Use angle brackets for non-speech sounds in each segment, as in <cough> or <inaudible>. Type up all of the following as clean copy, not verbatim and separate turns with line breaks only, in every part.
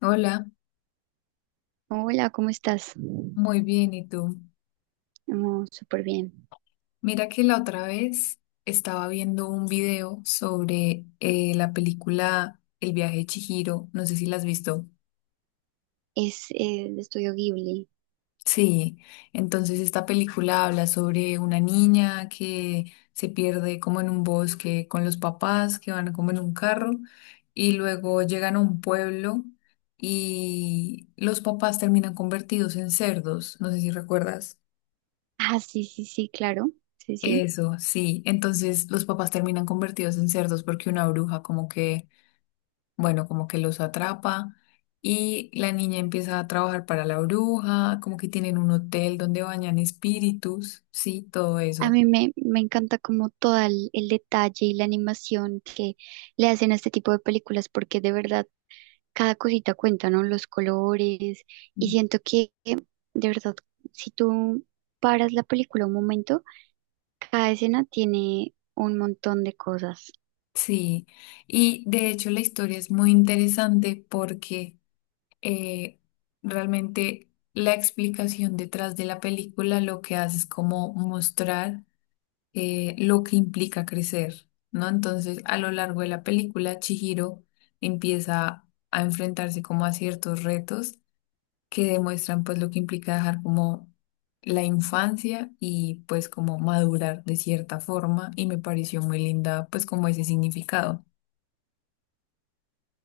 Hola,
Hola, ¿cómo estás?
muy bien, ¿y tú?
Oh, súper bien.
Mira que la otra vez estaba viendo un video sobre la película El viaje de Chihiro, no sé si la has visto.
Es de Estudio Ghibli.
Sí, entonces esta película habla sobre una niña que se pierde como en un bosque con los papás que van como en un carro y luego llegan a un pueblo y los papás terminan convertidos en cerdos, no sé si recuerdas.
Ah, sí, sí, sí, claro. Sí, sí.
Eso, sí. Entonces los papás terminan convertidos en cerdos porque una bruja como que, bueno, como que los atrapa y la niña empieza a trabajar para la bruja, como que tienen un hotel donde bañan espíritus, sí, todo
A
eso.
mí me encanta como todo el detalle y la animación que le hacen a este tipo de películas porque de verdad cada cosita cuenta, ¿no? Los colores, y
Mm.
siento que de verdad, si tú paras la película un momento, cada escena tiene un montón de cosas.
Sí. Y de hecho la historia es muy interesante porque eh, realmente la explicación detrás de la película lo que hace es como mostrar lo que implica crecer, ¿no? Entonces, a lo largo de la película, Chihiro empieza a enfrentarse como a ciertos retos que demuestran pues lo que implica dejar como la infancia y pues como madurar de cierta forma y me pareció muy linda pues como ese significado.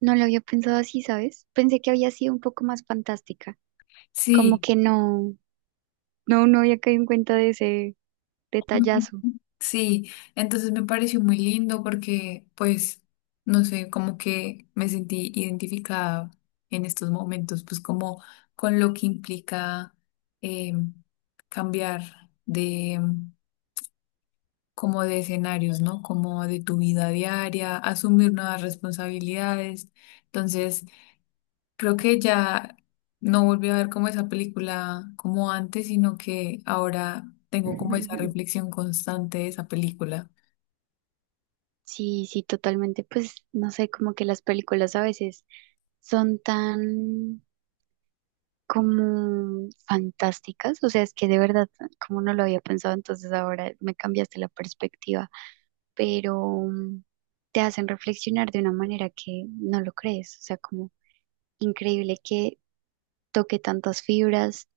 No lo había pensado así, ¿sabes? Pensé que había sido un poco más fantástica, como
Sí.
que no. No, no había caído en cuenta de ese detallazo.
Sí, entonces me pareció muy lindo porque, pues, no sé, como que me sentí identificada en estos momentos, pues como con lo que implica eh, cambiar de como de escenarios, ¿no? Como de tu vida diaria, asumir nuevas responsabilidades. Entonces, creo que ya no volví a ver como esa película como antes, sino que ahora tengo como esa
<laughs>
reflexión constante de esa película.
Sí, sí, totalmente. Pues no sé, como que las películas a veces son tan como fantásticas. O sea, es que de verdad, como no lo había pensado, entonces ahora me cambiaste la perspectiva. Pero mm, te hacen reflexionar de una manera que no lo crees. O sea, como increíble que toque tantas fibras.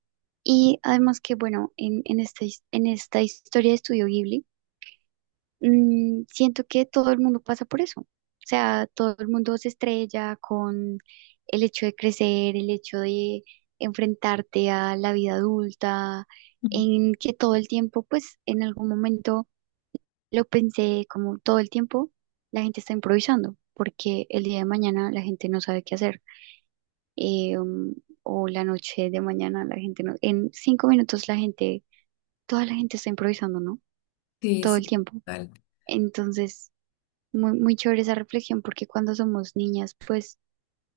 Y además que, bueno, en esta, en esta historia de Estudio Ghibli, siento que todo el mundo pasa por eso. O sea, todo el mundo se estrella con el hecho de crecer, el hecho de enfrentarte a la vida adulta, en que todo el tiempo, pues en algún momento lo pensé, como todo el tiempo, la gente está improvisando, porque el día de mañana la gente no sabe qué hacer. eh, um, o la noche de mañana la gente no, en 5 minutos la gente, toda la gente está improvisando, ¿no?
Sí,
Todo
sí,
el tiempo.
total.
Entonces, muy, muy chévere esa reflexión porque cuando somos niñas, pues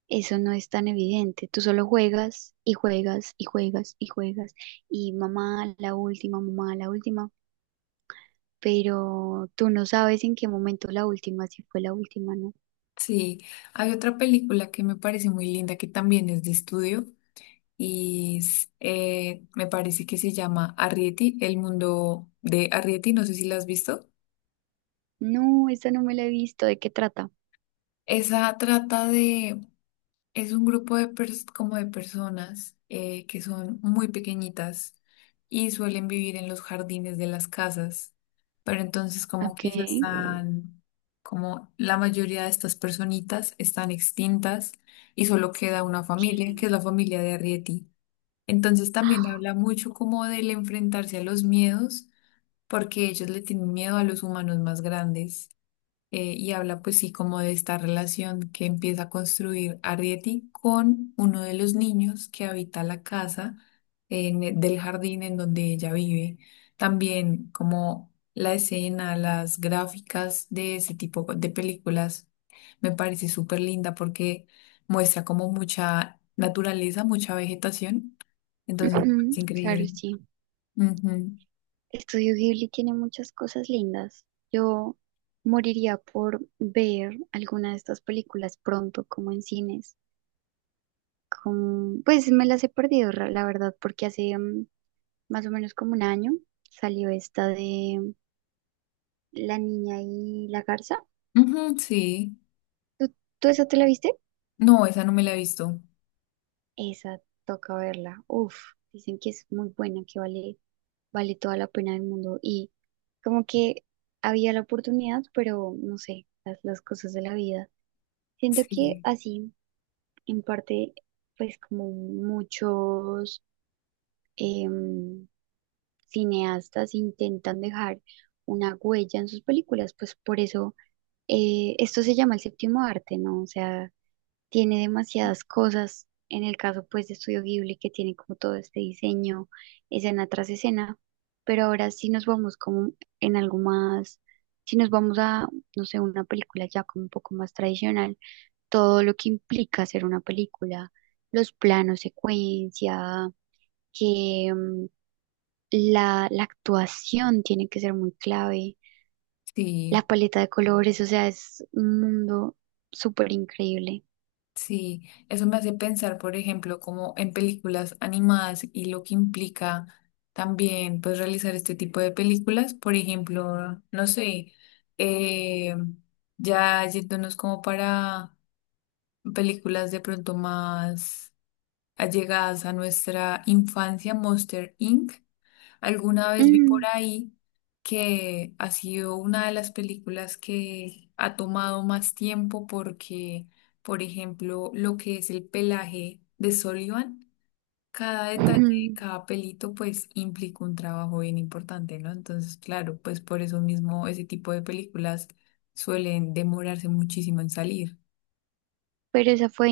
eso no es tan evidente. Tú solo juegas y juegas y juegas y juegas y mamá la última, pero tú no sabes en qué momento la última, si fue la última, ¿no?
Sí, hay otra película que me parece muy linda que también es de estudio y es, me parece que se llama Arrietty, El mundo de Arrietty, no sé si la has visto.
No, esta no me la he visto, ¿de qué trata?
Esa trata de Es un grupo de como de personas, que son muy pequeñitas y suelen vivir en los jardines de las casas, pero entonces como
Ok.
que ellas están, como la mayoría de estas personitas están extintas y solo queda una familia,
Ok.
que es la familia de Arrietty. Entonces también
Ah,
habla mucho como del enfrentarse a los miedos, porque ellos le tienen miedo a los humanos más grandes y habla pues sí como de esta relación que empieza a construir Arrietty con uno de los niños que habita la casa en del jardín en donde ella vive. También como la escena, las gráficas de ese tipo de películas me parece súper linda porque muestra como mucha naturaleza, mucha vegetación. Entonces me
ujú,
parece
claro,
increíble.
sí. Estudio Ghibli tiene muchas cosas lindas. Yo moriría por ver alguna de estas películas pronto, como en cines. Pues me las he perdido, la verdad, porque hace más o menos como un año salió esta de La niña y la garza.
Ujú. Ujú, sí.
¿Tú, tú esa te la viste?
No, esa no me la he visto.
Esa toca verla. Uf, dicen que es muy buena, que vale, vale toda la pena del mundo. Y como que había la oportunidad, pero no sé, las cosas de la vida. Siento que
Sí,
así, en parte, pues como muchos... em, cineastas intentan dejar una huella en sus películas, pues por eso esto se llama el séptimo arte, ¿no? O sea, tiene demasiadas cosas, en el caso pues de Estudio Ghibli, que tiene como todo este diseño, escena tras escena, pero ahora sí nos vamos como en algo más, si nos vamos a, no sé, una película ya como un poco más tradicional, todo lo que implica hacer una película, los planos, secuencia, que la actuación tiene que ser muy clave,
sí.
la paleta de colores, o sea, es un mundo súper increíble.
Sí, eso me hace pensar, por ejemplo, como en películas animadas y lo que implica también, pues, realizar este tipo de películas. Por ejemplo, no sé, eh, ya yéndonos como para películas de pronto más allegadas a nuestra infancia, Monster Inc. Alguna vez vi por
Mm,
ahí que ha sido una de las películas que ha tomado más tiempo porque, por ejemplo, lo que es el pelaje de Sullivan, cada detalle,
mm.
cada pelito, pues implica un trabajo bien importante, ¿no? Entonces, claro, pues por eso mismo ese tipo de películas suelen demorarse muchísimo en salir.
Pero esa fue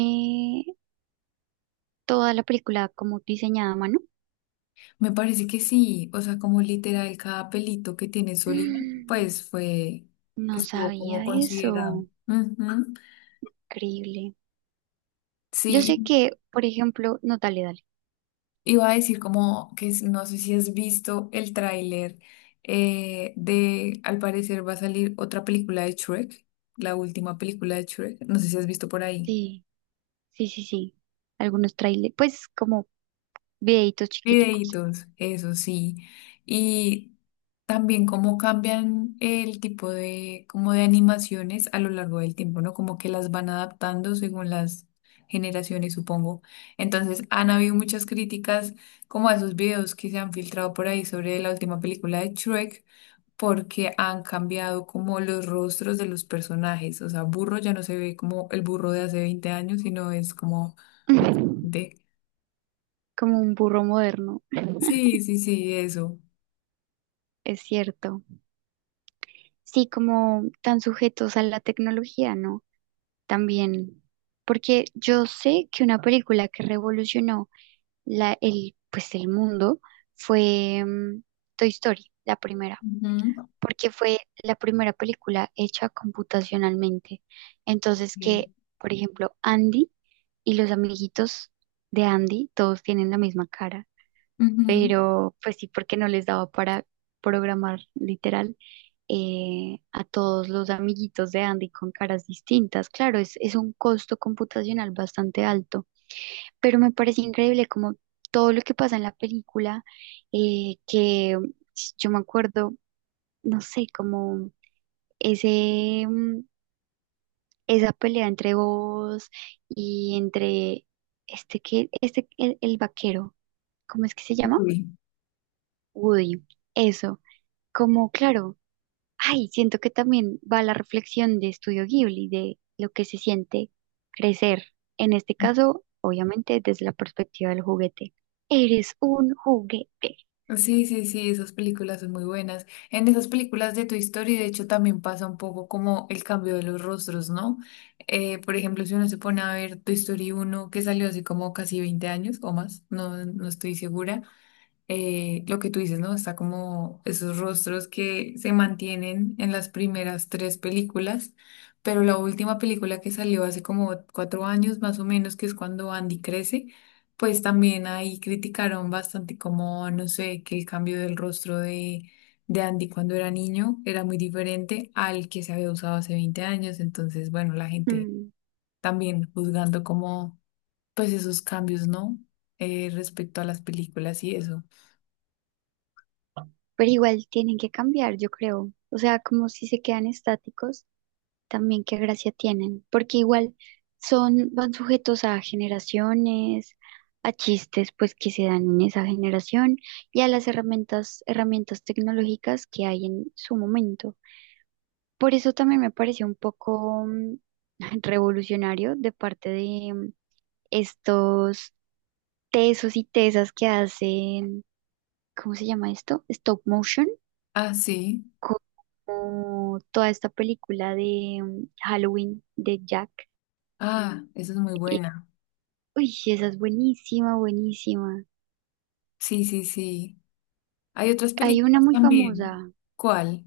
toda la película como diseñada a mano.
Me parece que sí, o sea, como literal cada pelito que tiene Sullivan,
Mm,
pues fue,
No
estuvo como
sabía
considerado.
eso,
Ujú.
increíble. Yo
Sí,
sé que, por ejemplo, no, dale, dale.
iba a decir como que no sé si has visto el tráiler al parecer va a salir otra película de Shrek, la última película de Shrek, no sé si has visto por ahí.
Sí, sí, sí, sí. Algunos trailers, pues como videitos chiquiticos,
Videitos, eso sí. Y también cómo cambian el tipo de, como de animaciones a lo largo del tiempo, ¿no? Como que las van adaptando según las generaciones, supongo. Entonces, han habido muchas críticas como a esos videos que se han filtrado por ahí sobre la última película de Shrek, porque han cambiado como los rostros de los personajes. O sea, Burro ya no se ve como el burro de hace 20 años, sino es como
<laughs> como
de...
un burro moderno,
Sí, sí, sí, eso.
es cierto. Sí, como tan sujetos a la tecnología, ¿no? También, porque yo sé que una película que revolucionó pues, el mundo fue Toy Story, la primera,
Ujú.
porque fue la primera película hecha computacionalmente. Entonces,
Ok.
que, por ejemplo, Andy y los amiguitos de Andy, todos tienen la misma cara,
Ujú.
pero pues sí, porque no les daba para programar literal a todos los amiguitos de Andy con caras distintas. Claro, es un costo computacional bastante alto, pero me parece increíble como todo lo que pasa en la película, que yo me acuerdo, no sé, como ese, mm, esa pelea entre vos y entre el vaquero, ¿cómo es que se llama?
Uy.
Woody. Eso. Como claro, ay, siento que también va la reflexión de Estudio Ghibli, de lo que se siente crecer. En este caso, obviamente, desde la perspectiva del juguete. Eres un juguete.
Sí, sí, sí, esas películas son muy buenas. En esas películas de Toy Story, de hecho, también pasa un poco como el cambio de los rostros, ¿no? Por ejemplo, si uno se pone a ver Toy Story uno que salió hace como casi 20 años o más, no, no estoy segura, lo que tú dices, ¿no? Está como esos rostros que se mantienen en las primeras tres películas, pero la última película que salió hace como 4 años más o menos, que es cuando Andy crece, pues también ahí criticaron bastante como, no sé, que el cambio del rostro de Andy cuando era niño era muy diferente al que se había usado hace 20 años, entonces, bueno, la gente
Mm,
también juzgando como, pues esos cambios, ¿no? Respecto a las películas y eso.
Pero igual tienen que cambiar, yo creo. O sea, como si se quedan estáticos, también qué gracia tienen, porque igual son, van sujetos a generaciones, a chistes pues que se dan en esa generación y a las herramientas, herramientas tecnológicas que hay en su momento. Por eso también me pareció un poco <laughs> revolucionario de parte de estos tesos y tesas que hacen, ¿cómo se llama esto? Stop motion.
Ah, sí.
Como toda esta película de Halloween de Jack.
Ah, sí. Esa es muy buena.
Uy, sí, esa es buenísima, buenísima.
Sí, sí, sí. Hay otras
Hay una
películas
muy famosa.
también. ¿Cuál?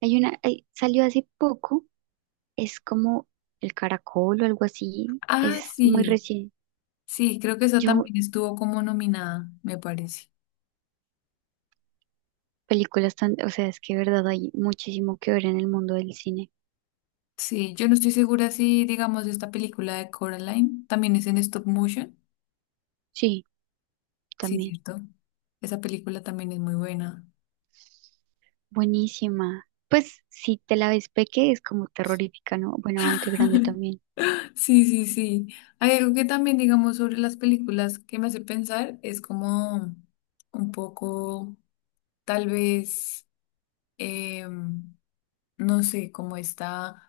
Hay una, salió hace poco. Es como El Caracol o algo así.
Ah,
Es muy
sí.
recién.
Sí, creo que esa
Yo,
también estuvo como nominada, me parece.
películas tan, o sea, es que de verdad hay muchísimo que ver en el mundo del cine.
Sí, yo no estoy segura si, digamos, esta película de Coraline también es en stop motion.
Sí,
Sí,
también.
cierto. Esa película también es muy buena.
Buenísima. Pues si te la ves peque es como terrorífica, ¿no? Bueno, aunque grande
<laughs>
también.
Sí, sí, sí. Hay algo que también, digamos, sobre las películas que me hace pensar es como un poco, tal vez. em, no sé, como está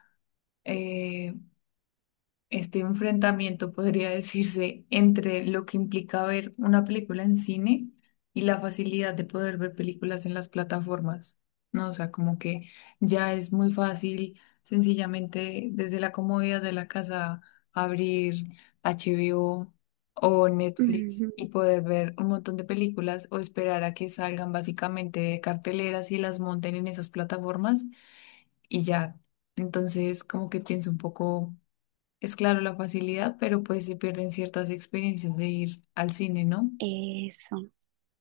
este enfrentamiento, podría <laughs> decirse, entre lo que implica ver una película en cine y la facilidad de poder ver películas en las plataformas, ¿no? O sea, como que ya es muy fácil, sencillamente desde la comodidad de la casa, abrir HBO o Netflix
Ujú.
y poder ver un montón de películas o esperar a que salgan básicamente de carteleras y las monten en esas plataformas y ya. Entonces, como que pienso un poco, es claro la facilidad, pero pues se pierden ciertas experiencias de ir al cine, ¿no?
Eso,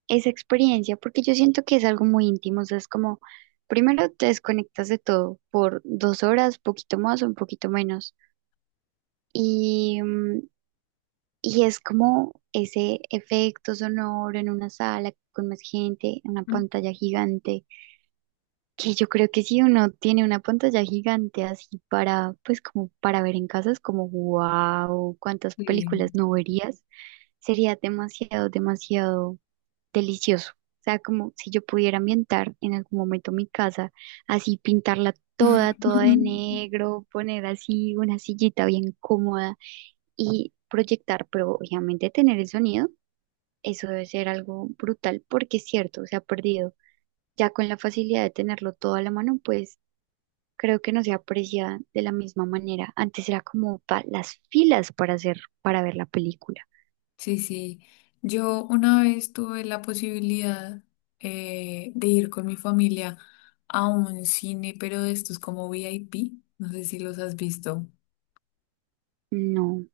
esa experiencia, porque yo siento que es algo muy íntimo, o sea, es como, primero te desconectas de todo por 2 horas, poquito más o un poquito menos, y, mm, y es como ese efecto sonoro en una sala con más gente, en una pantalla gigante, que yo creo que si uno tiene una pantalla gigante así para, pues como para ver en casa, es como, wow, cuántas
Sí.
películas no verías, sería demasiado, demasiado delicioso. O sea, como si yo pudiera ambientar en algún momento mi casa, así pintarla toda, toda
Ujú.
de negro, poner así una sillita bien cómoda y proyectar, pero obviamente tener el sonido, eso debe ser algo brutal porque es cierto, se ha perdido. Ya con la facilidad de tenerlo todo a la mano, pues creo que no se aprecia de la misma manera. Antes era como las filas para hacer, para ver la película.
Sí, <laughs> sí. Yo una vez tuve la posibilidad de ir con mi familia a un cine, pero de estos como VIP, no sé si los has visto.
No,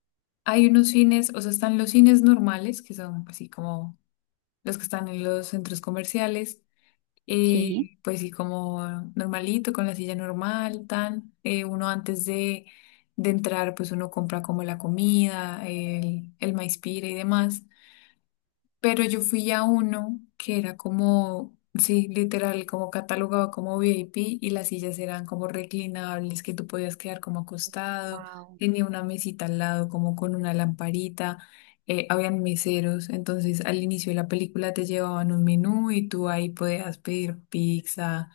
Hay unos cines, o sea, están los cines normales, que son así como los que están en los centros comerciales,
sí,
pues sí, como normalito, con la silla normal, tan. Uno antes de entrar, pues uno compra como la comida, el maíz pira y demás. Pero yo fui a uno que era como, sí, literal, como catalogado como VIP y las sillas eran como reclinables, que tú podías quedar como acostado,
wow,
tenía una mesita al lado como con una lamparita, habían meseros, entonces al inicio de la película te llevaban un menú y tú ahí podías pedir pizza,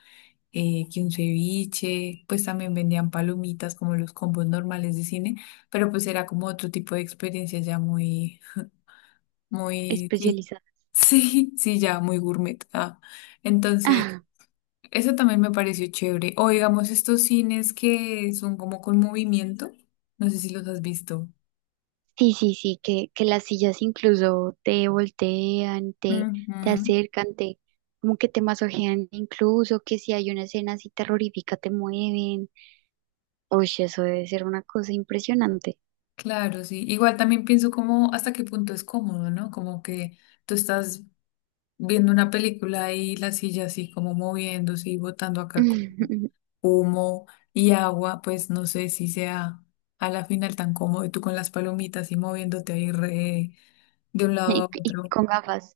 que un ceviche, pues también vendían palomitas como los combos normales de cine, pero pues era como otro tipo de experiencia ya muy muy, sí,
especializada.
<laughs> sí, sí, ya, muy gourmet. Ah. Entonces,
<laughs>
eso también me pareció chévere. O digamos, estos cines que son como con movimiento, no sé si los has visto.
Sí, sí, sí, que las sillas incluso te voltean, te,
Ujú,
te acercan, te, como que te masojean, incluso que si hay una escena así terrorífica te mueven. Uy, eso debe ser una cosa impresionante.
claro, sí. Igual también pienso como hasta qué punto es cómodo, ¿no? Como que tú estás viendo una película y la silla así como moviéndose y botando acá. Como
<laughs>
humo y agua, pues no sé si sea a la final tan cómodo y tú con las palomitas y moviéndote ahí de un lado a
Y, y
otro.
con
<laughs>
gafas.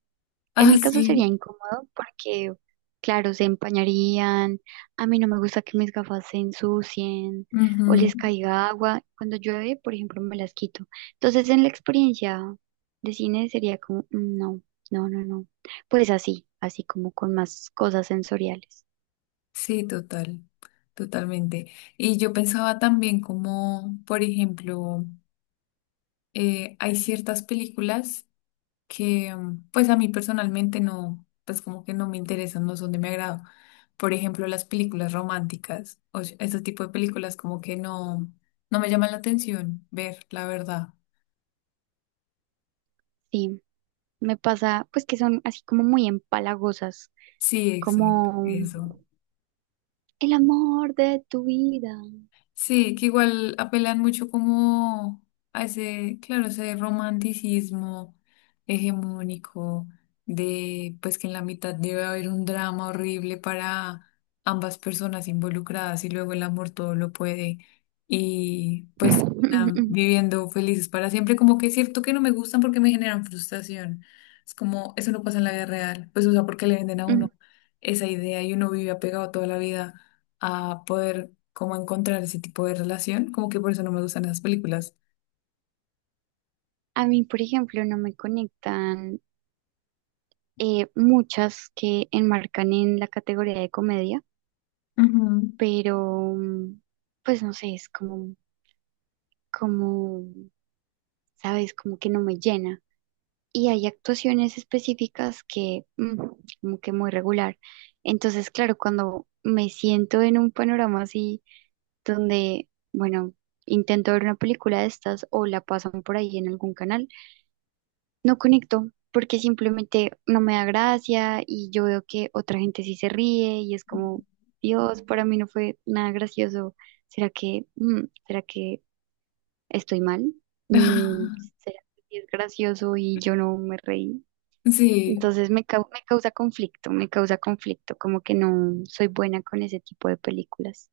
En
Ah,
mi caso
sí.
sería incómodo porque, claro, se empañarían, a mí no me gusta que mis gafas se ensucien o
Ujú,
les caiga agua. Cuando llueve, por ejemplo, me las quito. Entonces, en la experiencia de cine sería como, "Mm, no, no, no, no". Pues así, así como con más cosas sensoriales.
sí, total, totalmente. Y yo pensaba también como, por ejemplo, hay ciertas películas que pues a mí personalmente no, pues como que no me interesan, no son de mi agrado. Por ejemplo, las películas románticas o ese tipo de películas como que no, no me llaman la atención ver, la verdad.
Sí, me pasa, pues que son así como muy empalagosas,
Sí, exacto,
como
eso.
el amor de tu vida.
Sí, que igual apelan mucho como a ese, claro, ese romanticismo hegemónico de pues que en la mitad debe haber un drama horrible para ambas personas involucradas y luego el amor todo lo puede y pues terminan
<laughs>
viviendo felices para siempre, como que es cierto que no me gustan porque me generan frustración. Es como, eso no pasa en la vida real, pues o sea, porque le venden a
Ujú.
uno esa idea y uno vive apegado toda la vida a poder como encontrar ese tipo de relación, como que por eso no me gustan esas películas.
A mí, por ejemplo, no me conectan muchas que enmarcan en la categoría de comedia,
Ujú.
pero pues no sé, es como, sabes, como que no me llena. Y hay actuaciones específicas que como que muy regular. Entonces, claro, cuando me siento en un panorama así donde, bueno, intento ver una película de estas o la pasan por ahí en algún canal, no conecto porque simplemente no me da gracia y yo veo que otra gente sí se ríe y es como, Dios, para mí no fue nada gracioso. ¿Será que, será que estoy mal? Mm,
<laughs>
¿Será que sí es gracioso y yo no me reí?
Sí,
Entonces me, me causa conflicto, como que no soy buena con ese tipo de películas.